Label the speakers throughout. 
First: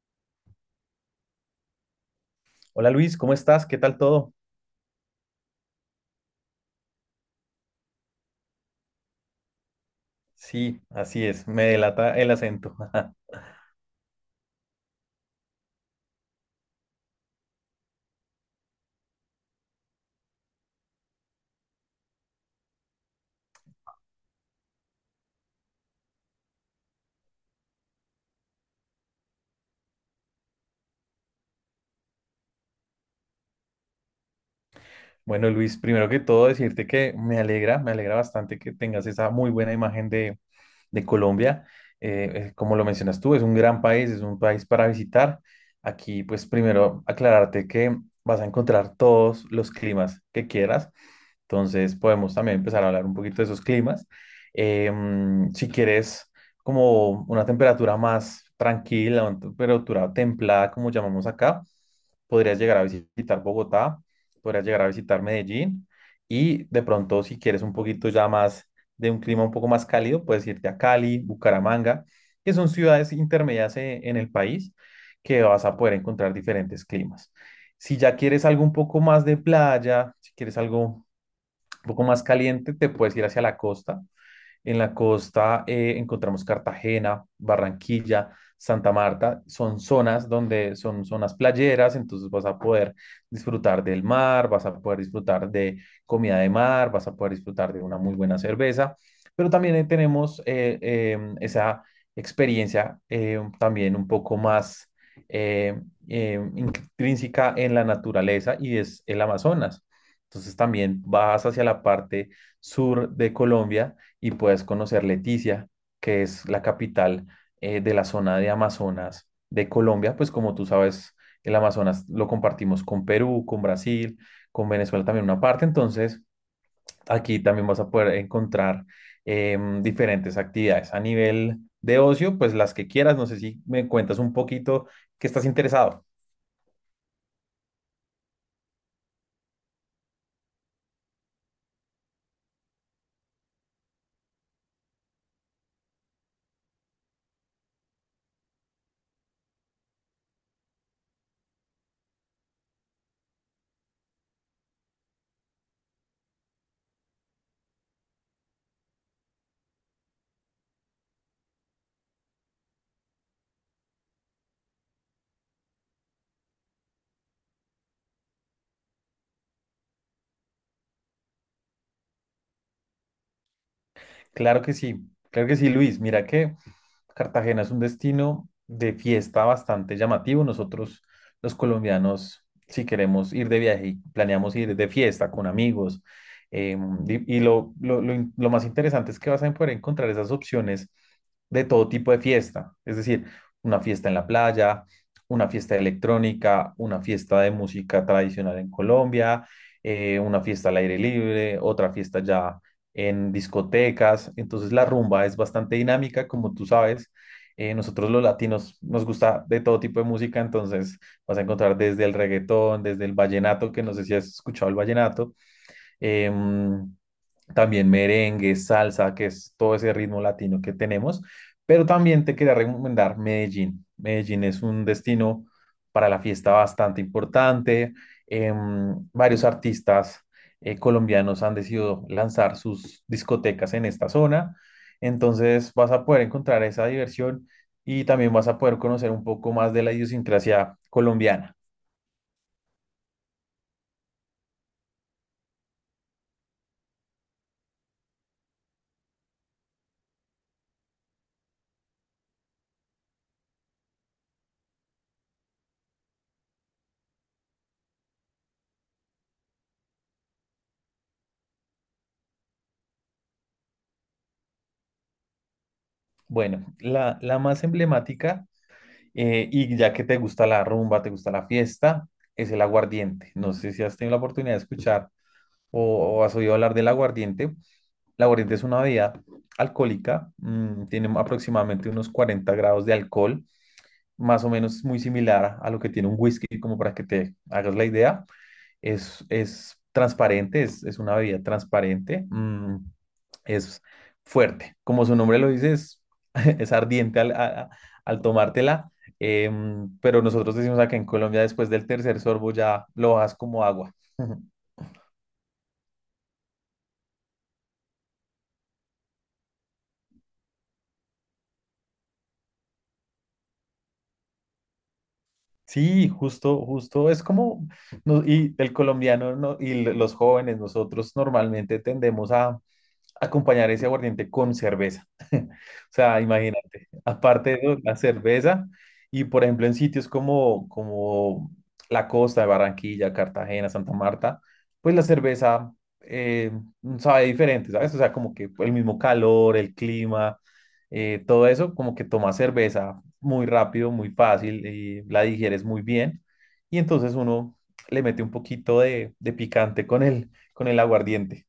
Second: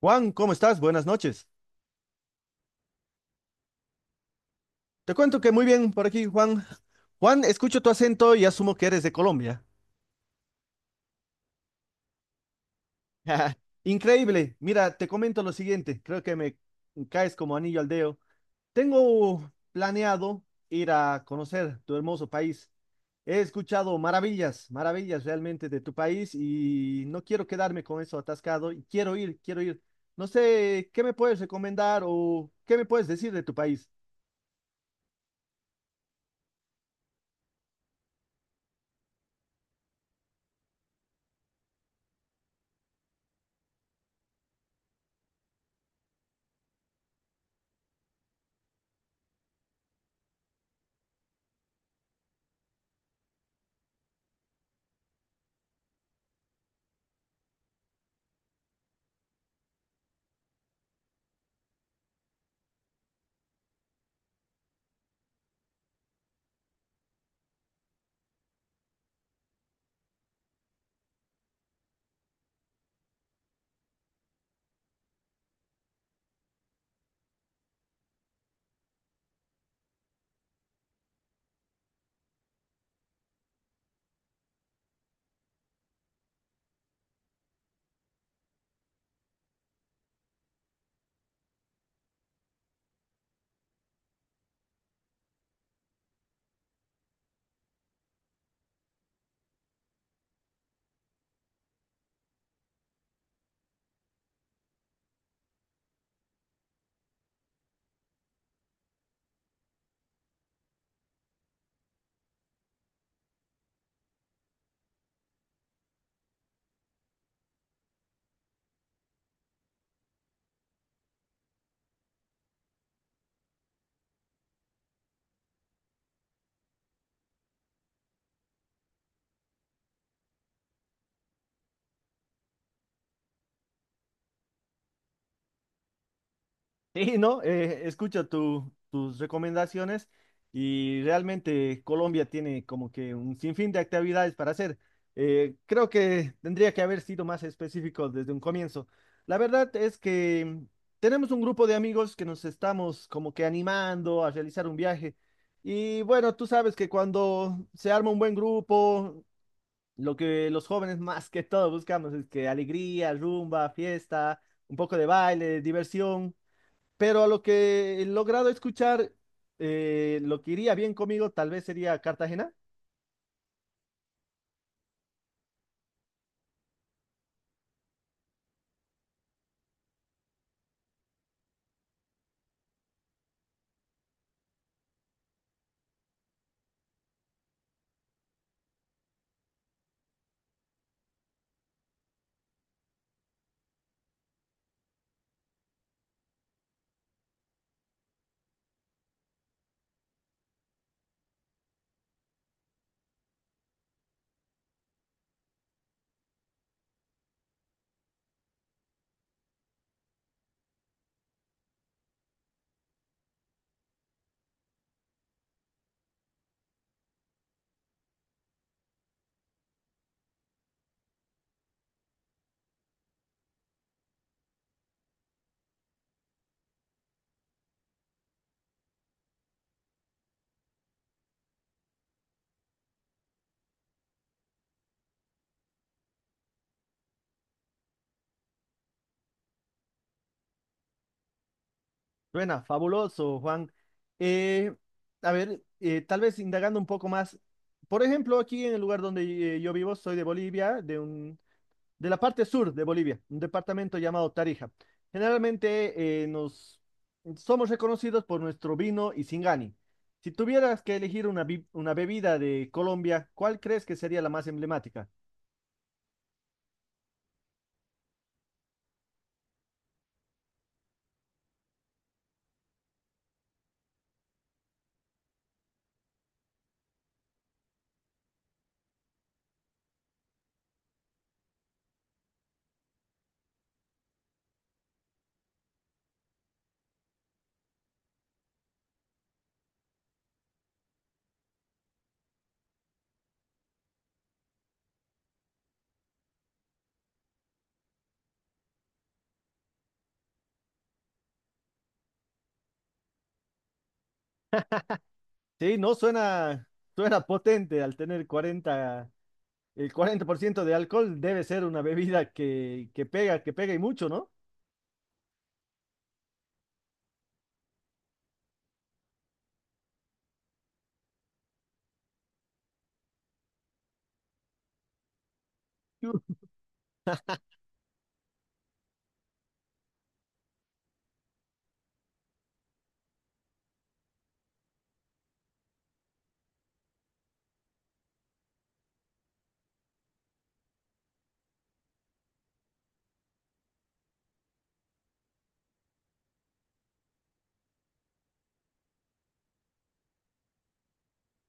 Speaker 1: Juan, ¿cómo estás? Buenas noches.
Speaker 2: Hola Luis, ¿cómo estás? ¿Qué tal todo?
Speaker 1: Te cuento que muy bien por aquí, Juan. Juan, escucho tu acento y asumo que eres de Colombia.
Speaker 2: Sí, así es, me delata el acento.
Speaker 1: Increíble. Mira, te comento lo siguiente. Creo que me caes como anillo al dedo. Tengo planeado ir a conocer tu hermoso país. He escuchado maravillas, maravillas realmente de tu país y no quiero quedarme con eso atascado. Quiero ir, quiero ir. No sé, ¿qué me puedes recomendar o qué me puedes decir de tu país?
Speaker 2: Bueno Luis, primero que todo decirte que me alegra bastante que tengas esa muy buena imagen de Colombia. Como lo mencionas tú, es un gran país, es un país para visitar. Aquí pues primero aclararte que vas a encontrar todos los climas que quieras. Entonces podemos también empezar a hablar un poquito de esos climas. Si quieres como una temperatura más tranquila, una temperatura templada, como llamamos acá, podrías llegar a visitar Bogotá, podrías llegar a visitar Medellín y de pronto si quieres un poquito ya más de un clima un poco más cálido, puedes irte a Cali, Bucaramanga, que son ciudades intermedias en el país que vas a poder encontrar diferentes climas. Si ya quieres algo un poco más de playa, si quieres algo un poco más caliente, te puedes ir hacia la costa, en la costa encontramos Cartagena, Barranquilla, Santa Marta. Son zonas donde son zonas playeras, entonces vas a poder disfrutar del mar, vas a poder disfrutar de comida de mar, vas a poder disfrutar de una muy buena cerveza, pero también ahí tenemos esa experiencia también un poco más eh, intrínseca en la naturaleza y es el Amazonas. Entonces también vas hacia la parte sur de Colombia y puedes conocer Leticia, que es la capital de la zona de Amazonas de Colombia, pues como tú sabes, el Amazonas lo compartimos con Perú, con Brasil, con Venezuela también una parte, entonces aquí también vas a poder encontrar diferentes actividades a nivel de ocio, pues las que quieras, no sé si me cuentas un poquito que estás interesado.
Speaker 1: Sí, no, escucho tus recomendaciones y realmente Colombia tiene como que un sinfín de actividades para hacer. Creo que tendría que haber sido más específico desde un comienzo. La verdad es que tenemos un grupo de amigos que nos estamos como que animando a realizar un viaje. Y bueno, tú sabes que cuando se arma un buen grupo, lo que los jóvenes más que todo buscamos es que alegría, rumba, fiesta, un poco de baile, diversión. Pero a lo que he logrado escuchar, lo que iría bien conmigo tal vez sería Cartagena.
Speaker 2: Claro que sí, claro que sí, Luis, mira que Cartagena es un destino de fiesta bastante llamativo. Nosotros, los colombianos, si queremos ir de viaje, y planeamos ir de fiesta con amigos. eh, y lo más interesante es que vas a poder encontrar esas opciones de todo tipo de fiesta. Es decir, una fiesta en la playa, una fiesta electrónica, una fiesta de música tradicional en Colombia, una fiesta al aire libre, otra fiesta ya en discotecas. Entonces la rumba es bastante dinámica, como tú sabes. Nosotros los latinos nos gusta de todo tipo de música, entonces vas a encontrar desde el reggaetón, desde el vallenato, que no sé si has escuchado el vallenato, em, también merengue, salsa, que es todo ese ritmo latino que tenemos. Pero también te quería recomendar Medellín. Medellín es un destino para la fiesta bastante importante. Varios artistas colombianos han decidido lanzar sus discotecas en esta zona. Entonces vas a poder encontrar esa diversión y también vas a poder conocer un poco más de la idiosincrasia colombiana.
Speaker 1: Buena, fabuloso, Juan. Eh, a ver, tal vez indagando un poco más. Por ejemplo, aquí en el lugar donde yo vivo, soy de Bolivia, de la parte sur de Bolivia, un departamento llamado Tarija. Generalmente nos somos reconocidos por nuestro vino y Singani. Si tuvieras que elegir una, una bebida de Colombia, ¿cuál crees que sería la más emblemática?
Speaker 2: Bueno, la más emblemática, y ya que te gusta la rumba, te gusta la fiesta, es el aguardiente. No sé si has tenido la oportunidad de escuchar o has oído hablar del aguardiente. El aguardiente es una bebida alcohólica, tiene aproximadamente unos 40 grados de alcohol, más o menos muy similar a lo que tiene un whisky, como para que te hagas la idea. Es transparente, es una bebida transparente. Es fuerte. Como su nombre lo dice, es ardiente al tomártela, pero nosotros decimos acá en Colombia, después del tercer sorbo ya lo bajas como agua.
Speaker 1: Sí, no, suena, suena potente al tener 40% de alcohol. Debe ser una bebida que pega y mucho, ¿no?
Speaker 2: Sí, justo, justo, es como, no, y el colombiano no, y los jóvenes, nosotros normalmente tendemos a, acompañar ese aguardiente con cerveza. O sea, imagínate, aparte de eso, la cerveza y por ejemplo en sitios como la costa de Barranquilla, Cartagena, Santa Marta, pues la cerveza eh, sabe diferente, ¿sabes? O sea, como que el mismo calor, el clima, todo eso, como que tomas cerveza muy rápido, muy fácil y la digieres muy bien y entonces uno le mete un poquito de picante con el aguardiente.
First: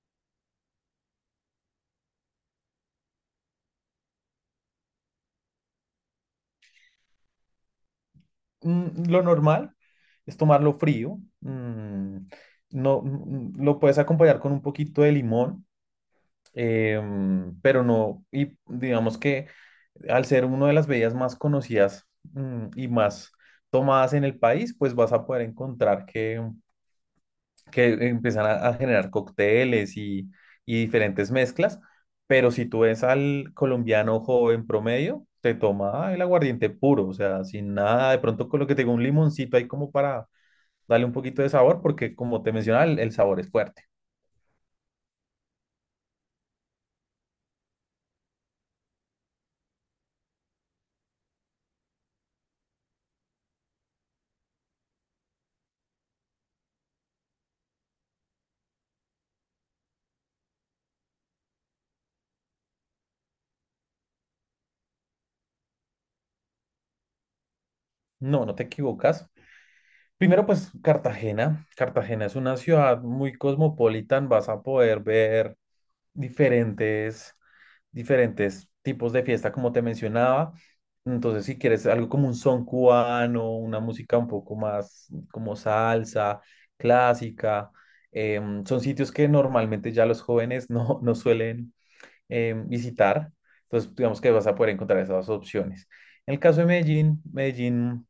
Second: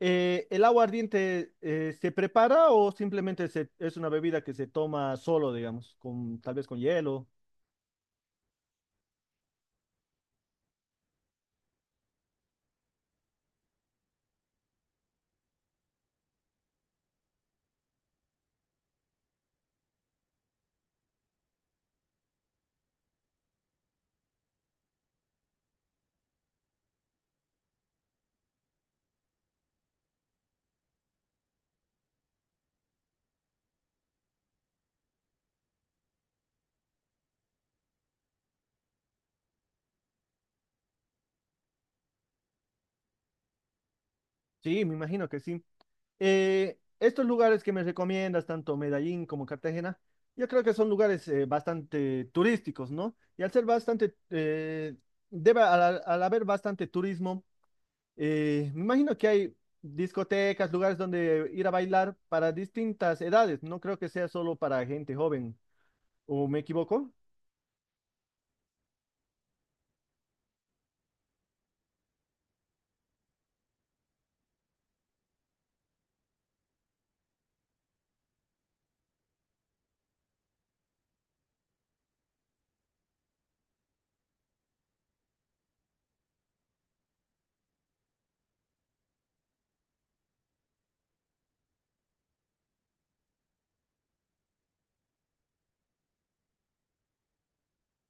Speaker 1: ¿El agua ardiente se prepara o simplemente es una bebida que se toma solo, digamos, con, tal vez con hielo?
Speaker 2: Lo normal es tomarlo frío. No, lo puedes acompañar con un poquito de limón, pero no, y digamos que al ser una de las bebidas más conocidas, y más tomadas en el país, pues vas a poder encontrar que empiezan a generar cócteles y diferentes mezclas. Pero si tú ves al colombiano joven promedio, te toma el aguardiente puro, o sea, sin nada, de pronto con lo que te digo, un limoncito ahí como para dale un poquito de sabor porque, como te mencionaba, el sabor es fuerte.
Speaker 1: Sí, me imagino que sí. Estos lugares que me recomiendas, tanto Medellín como Cartagena, yo creo que son lugares bastante turísticos, ¿no? Y al ser bastante, al haber bastante turismo, me imagino que hay discotecas, lugares donde ir a bailar para distintas edades. No creo que sea solo para gente joven. ¿O me equivoco?
Speaker 2: No, no te equivocas. Primero, pues Cartagena. Cartagena es una ciudad muy cosmopolita. Vas a poder ver diferentes, diferentes tipos de fiesta, como te mencionaba. Entonces, si quieres algo como un son cubano, una música un poco más como salsa, clásica, son sitios que normalmente ya los jóvenes no, no suelen visitar. Entonces, digamos que vas a poder encontrar esas opciones. En el caso de Medellín, Medellín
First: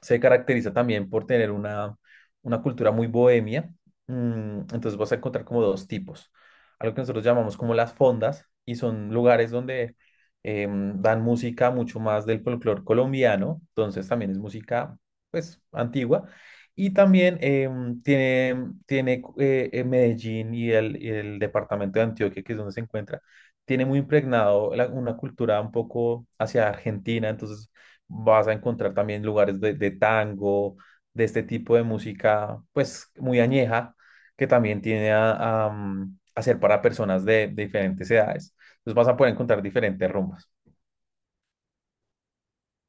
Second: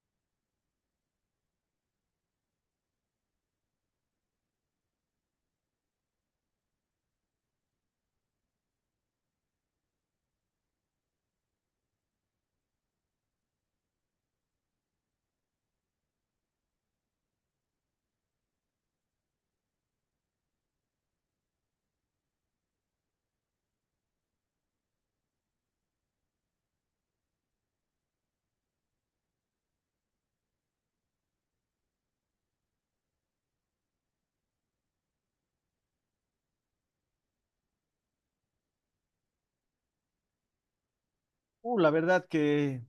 Speaker 2: se caracteriza también por tener una cultura muy bohemia. Entonces vas a encontrar como dos tipos. Algo que nosotros llamamos como las fondas y son lugares donde dan música mucho más del folclore colombiano. Entonces también es música pues antigua. Y también tiene Medellín y el departamento de Antioquia, que es donde se encuentra, tiene muy impregnado una cultura un poco hacia Argentina. Entonces vas a encontrar también lugares de tango, de este tipo de música, pues muy añeja, que también tiene a ser para personas de diferentes edades. Entonces vas a poder encontrar diferentes rumbas.
Speaker 1: La verdad que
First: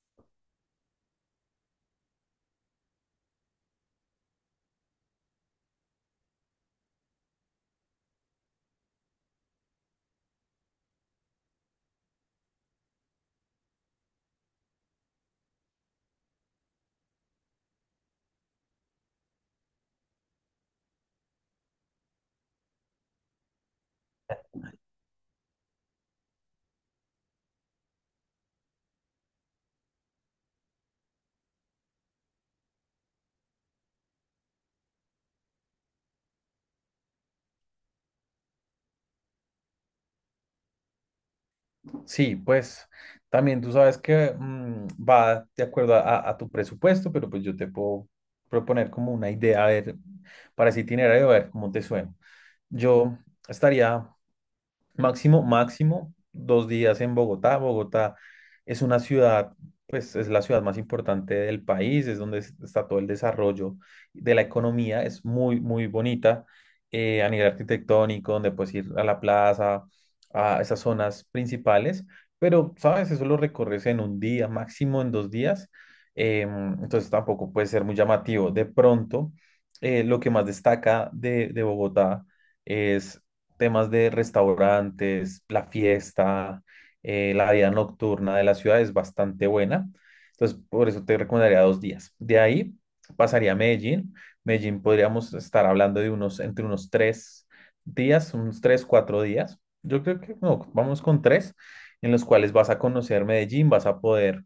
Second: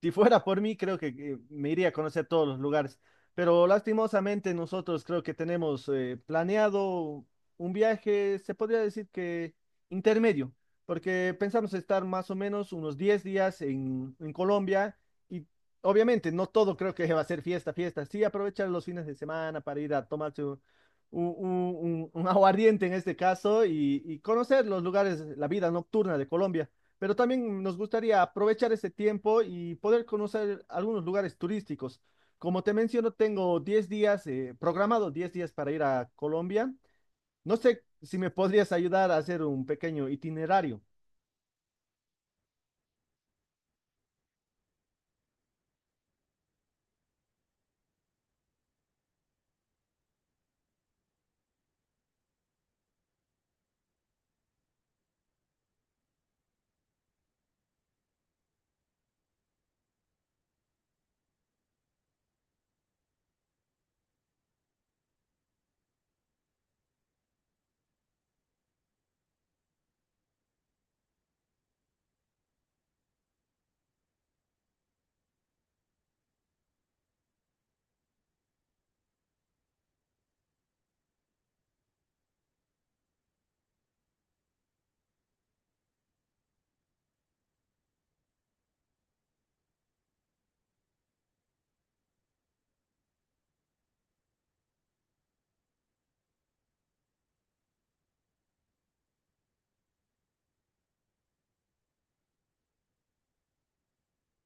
Speaker 1: si fuera por mí, creo que me iría a conocer todos los lugares, pero lastimosamente nosotros creo que tenemos planeado un viaje, se podría decir que intermedio, porque pensamos estar más o menos unos 10 días en Colombia y obviamente no todo creo que va a ser fiesta, fiesta, sí aprovechar los fines de semana para ir a tomarse un aguardiente en este caso y conocer los lugares, la vida nocturna de Colombia, pero también nos gustaría aprovechar ese tiempo y poder conocer algunos lugares turísticos. Como te menciono, tengo 10 días, programado 10 días para ir a Colombia. No sé si me podrías ayudar a hacer un pequeño itinerario.
Speaker 2: Sí, pues también tú sabes que va de acuerdo a tu presupuesto, pero pues yo te puedo proponer como una idea, a ver, para ese itinerario, a ver cómo te suena. Yo estaría Máximo, máximo, 2 días en Bogotá. Bogotá es una ciudad, pues es la ciudad más importante del país, es donde está todo el desarrollo de la economía, es muy, muy bonita a nivel arquitectónico, donde puedes ir a la plaza, a esas zonas principales, pero, ¿sabes? Eso lo recorres en un día, máximo en 2 días, entonces tampoco puede ser muy llamativo. De pronto, lo que más destaca de Bogotá es temas de restaurantes, la fiesta. La vida nocturna de la ciudad es bastante buena. Entonces, por eso te recomendaría 2 días. De ahí pasaría a Medellín. Medellín podríamos estar hablando de entre unos 3 días, unos tres, cuatro días. Yo creo que no, vamos con tres, en los cuales vas a conocer Medellín, vas a poder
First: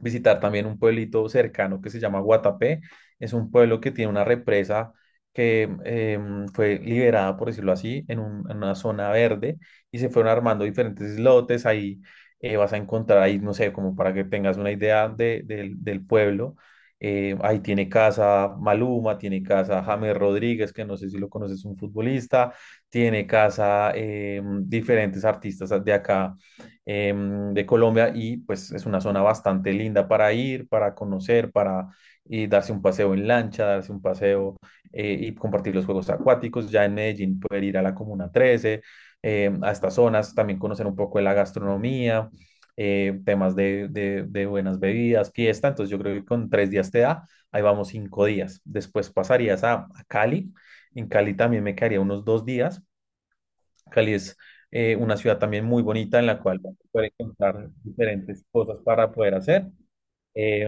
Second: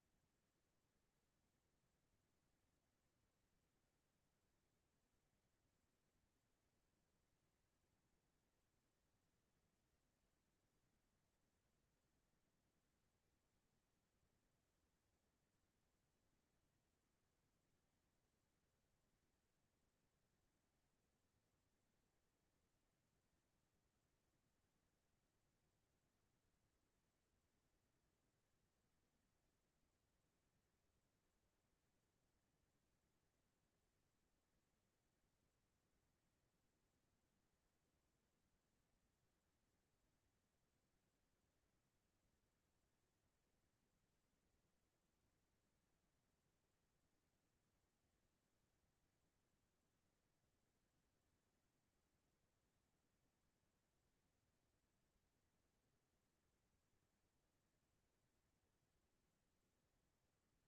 Speaker 2: visitar también un pueblito cercano que se llama Guatapé. Es un pueblo que tiene una represa que fue liberada, por decirlo así, en una zona verde y se fueron armando diferentes islotes. Ahí vas a encontrar, ahí no sé, como para que tengas una idea del pueblo. Ahí tiene casa Maluma, tiene casa James Rodríguez, que no sé si lo conoces, un futbolista, tiene casa diferentes artistas de acá eh, de Colombia y pues es una zona bastante linda para ir, para conocer, para darse un paseo en lancha, darse un paseo y compartir los juegos acuáticos. Ya en Medellín poder ir a la Comuna 13, a estas zonas, también conocer un poco de la gastronomía, temas de buenas bebidas, fiesta. Entonces yo creo que con 3 días te da, ahí vamos 5 días. Después pasarías a Cali. En Cali también me quedaría unos 2 días. Cali es una ciudad también muy bonita en la cual vas a poder encontrar diferentes cosas para poder hacer. Eh,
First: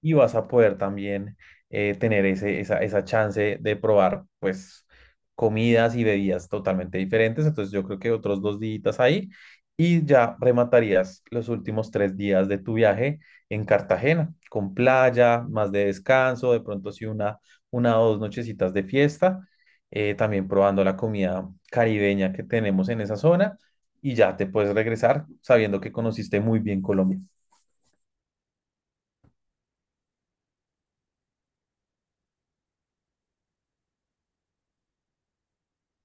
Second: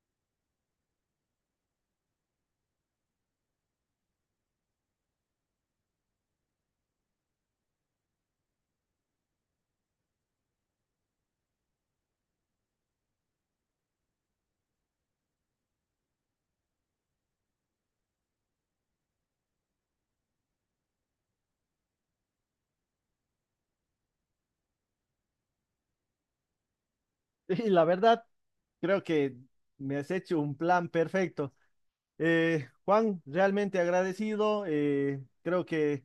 Speaker 2: y vas a poder también tener esa chance de probar, pues, comidas y bebidas totalmente diferentes. Entonces, yo creo que otros 2 días ahí y ya rematarías los últimos 3 días de tu viaje en Cartagena, con playa, más de descanso, de pronto sí una o dos nochecitas de fiesta, también probando la comida caribeña que tenemos en esa zona. Y ya te puedes regresar sabiendo que conociste muy bien Colombia.
Speaker 1: Y la verdad, creo que me has hecho un plan perfecto. Juan, realmente agradecido. Creo que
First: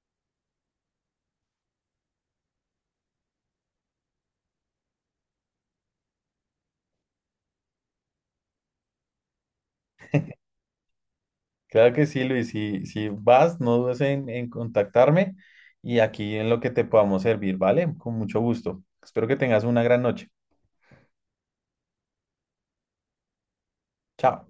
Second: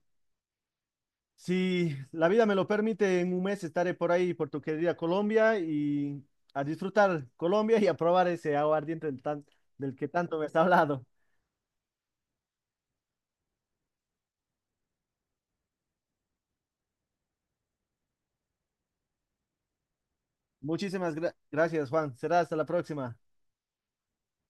Speaker 1: Si la vida me lo permite, en 1 mes estaré por ahí, por tu querida Colombia, y a disfrutar Colombia y a probar ese aguardiente del que tanto me has hablado.
Speaker 2: Claro que sí, Luis. Si vas, no dudes en contactarme y aquí en lo que te podamos servir, ¿vale? Con mucho gusto. Espero que tengas una gran noche.
Speaker 1: Muchísimas gracias, Juan. Será hasta la próxima.
Speaker 2: Chao.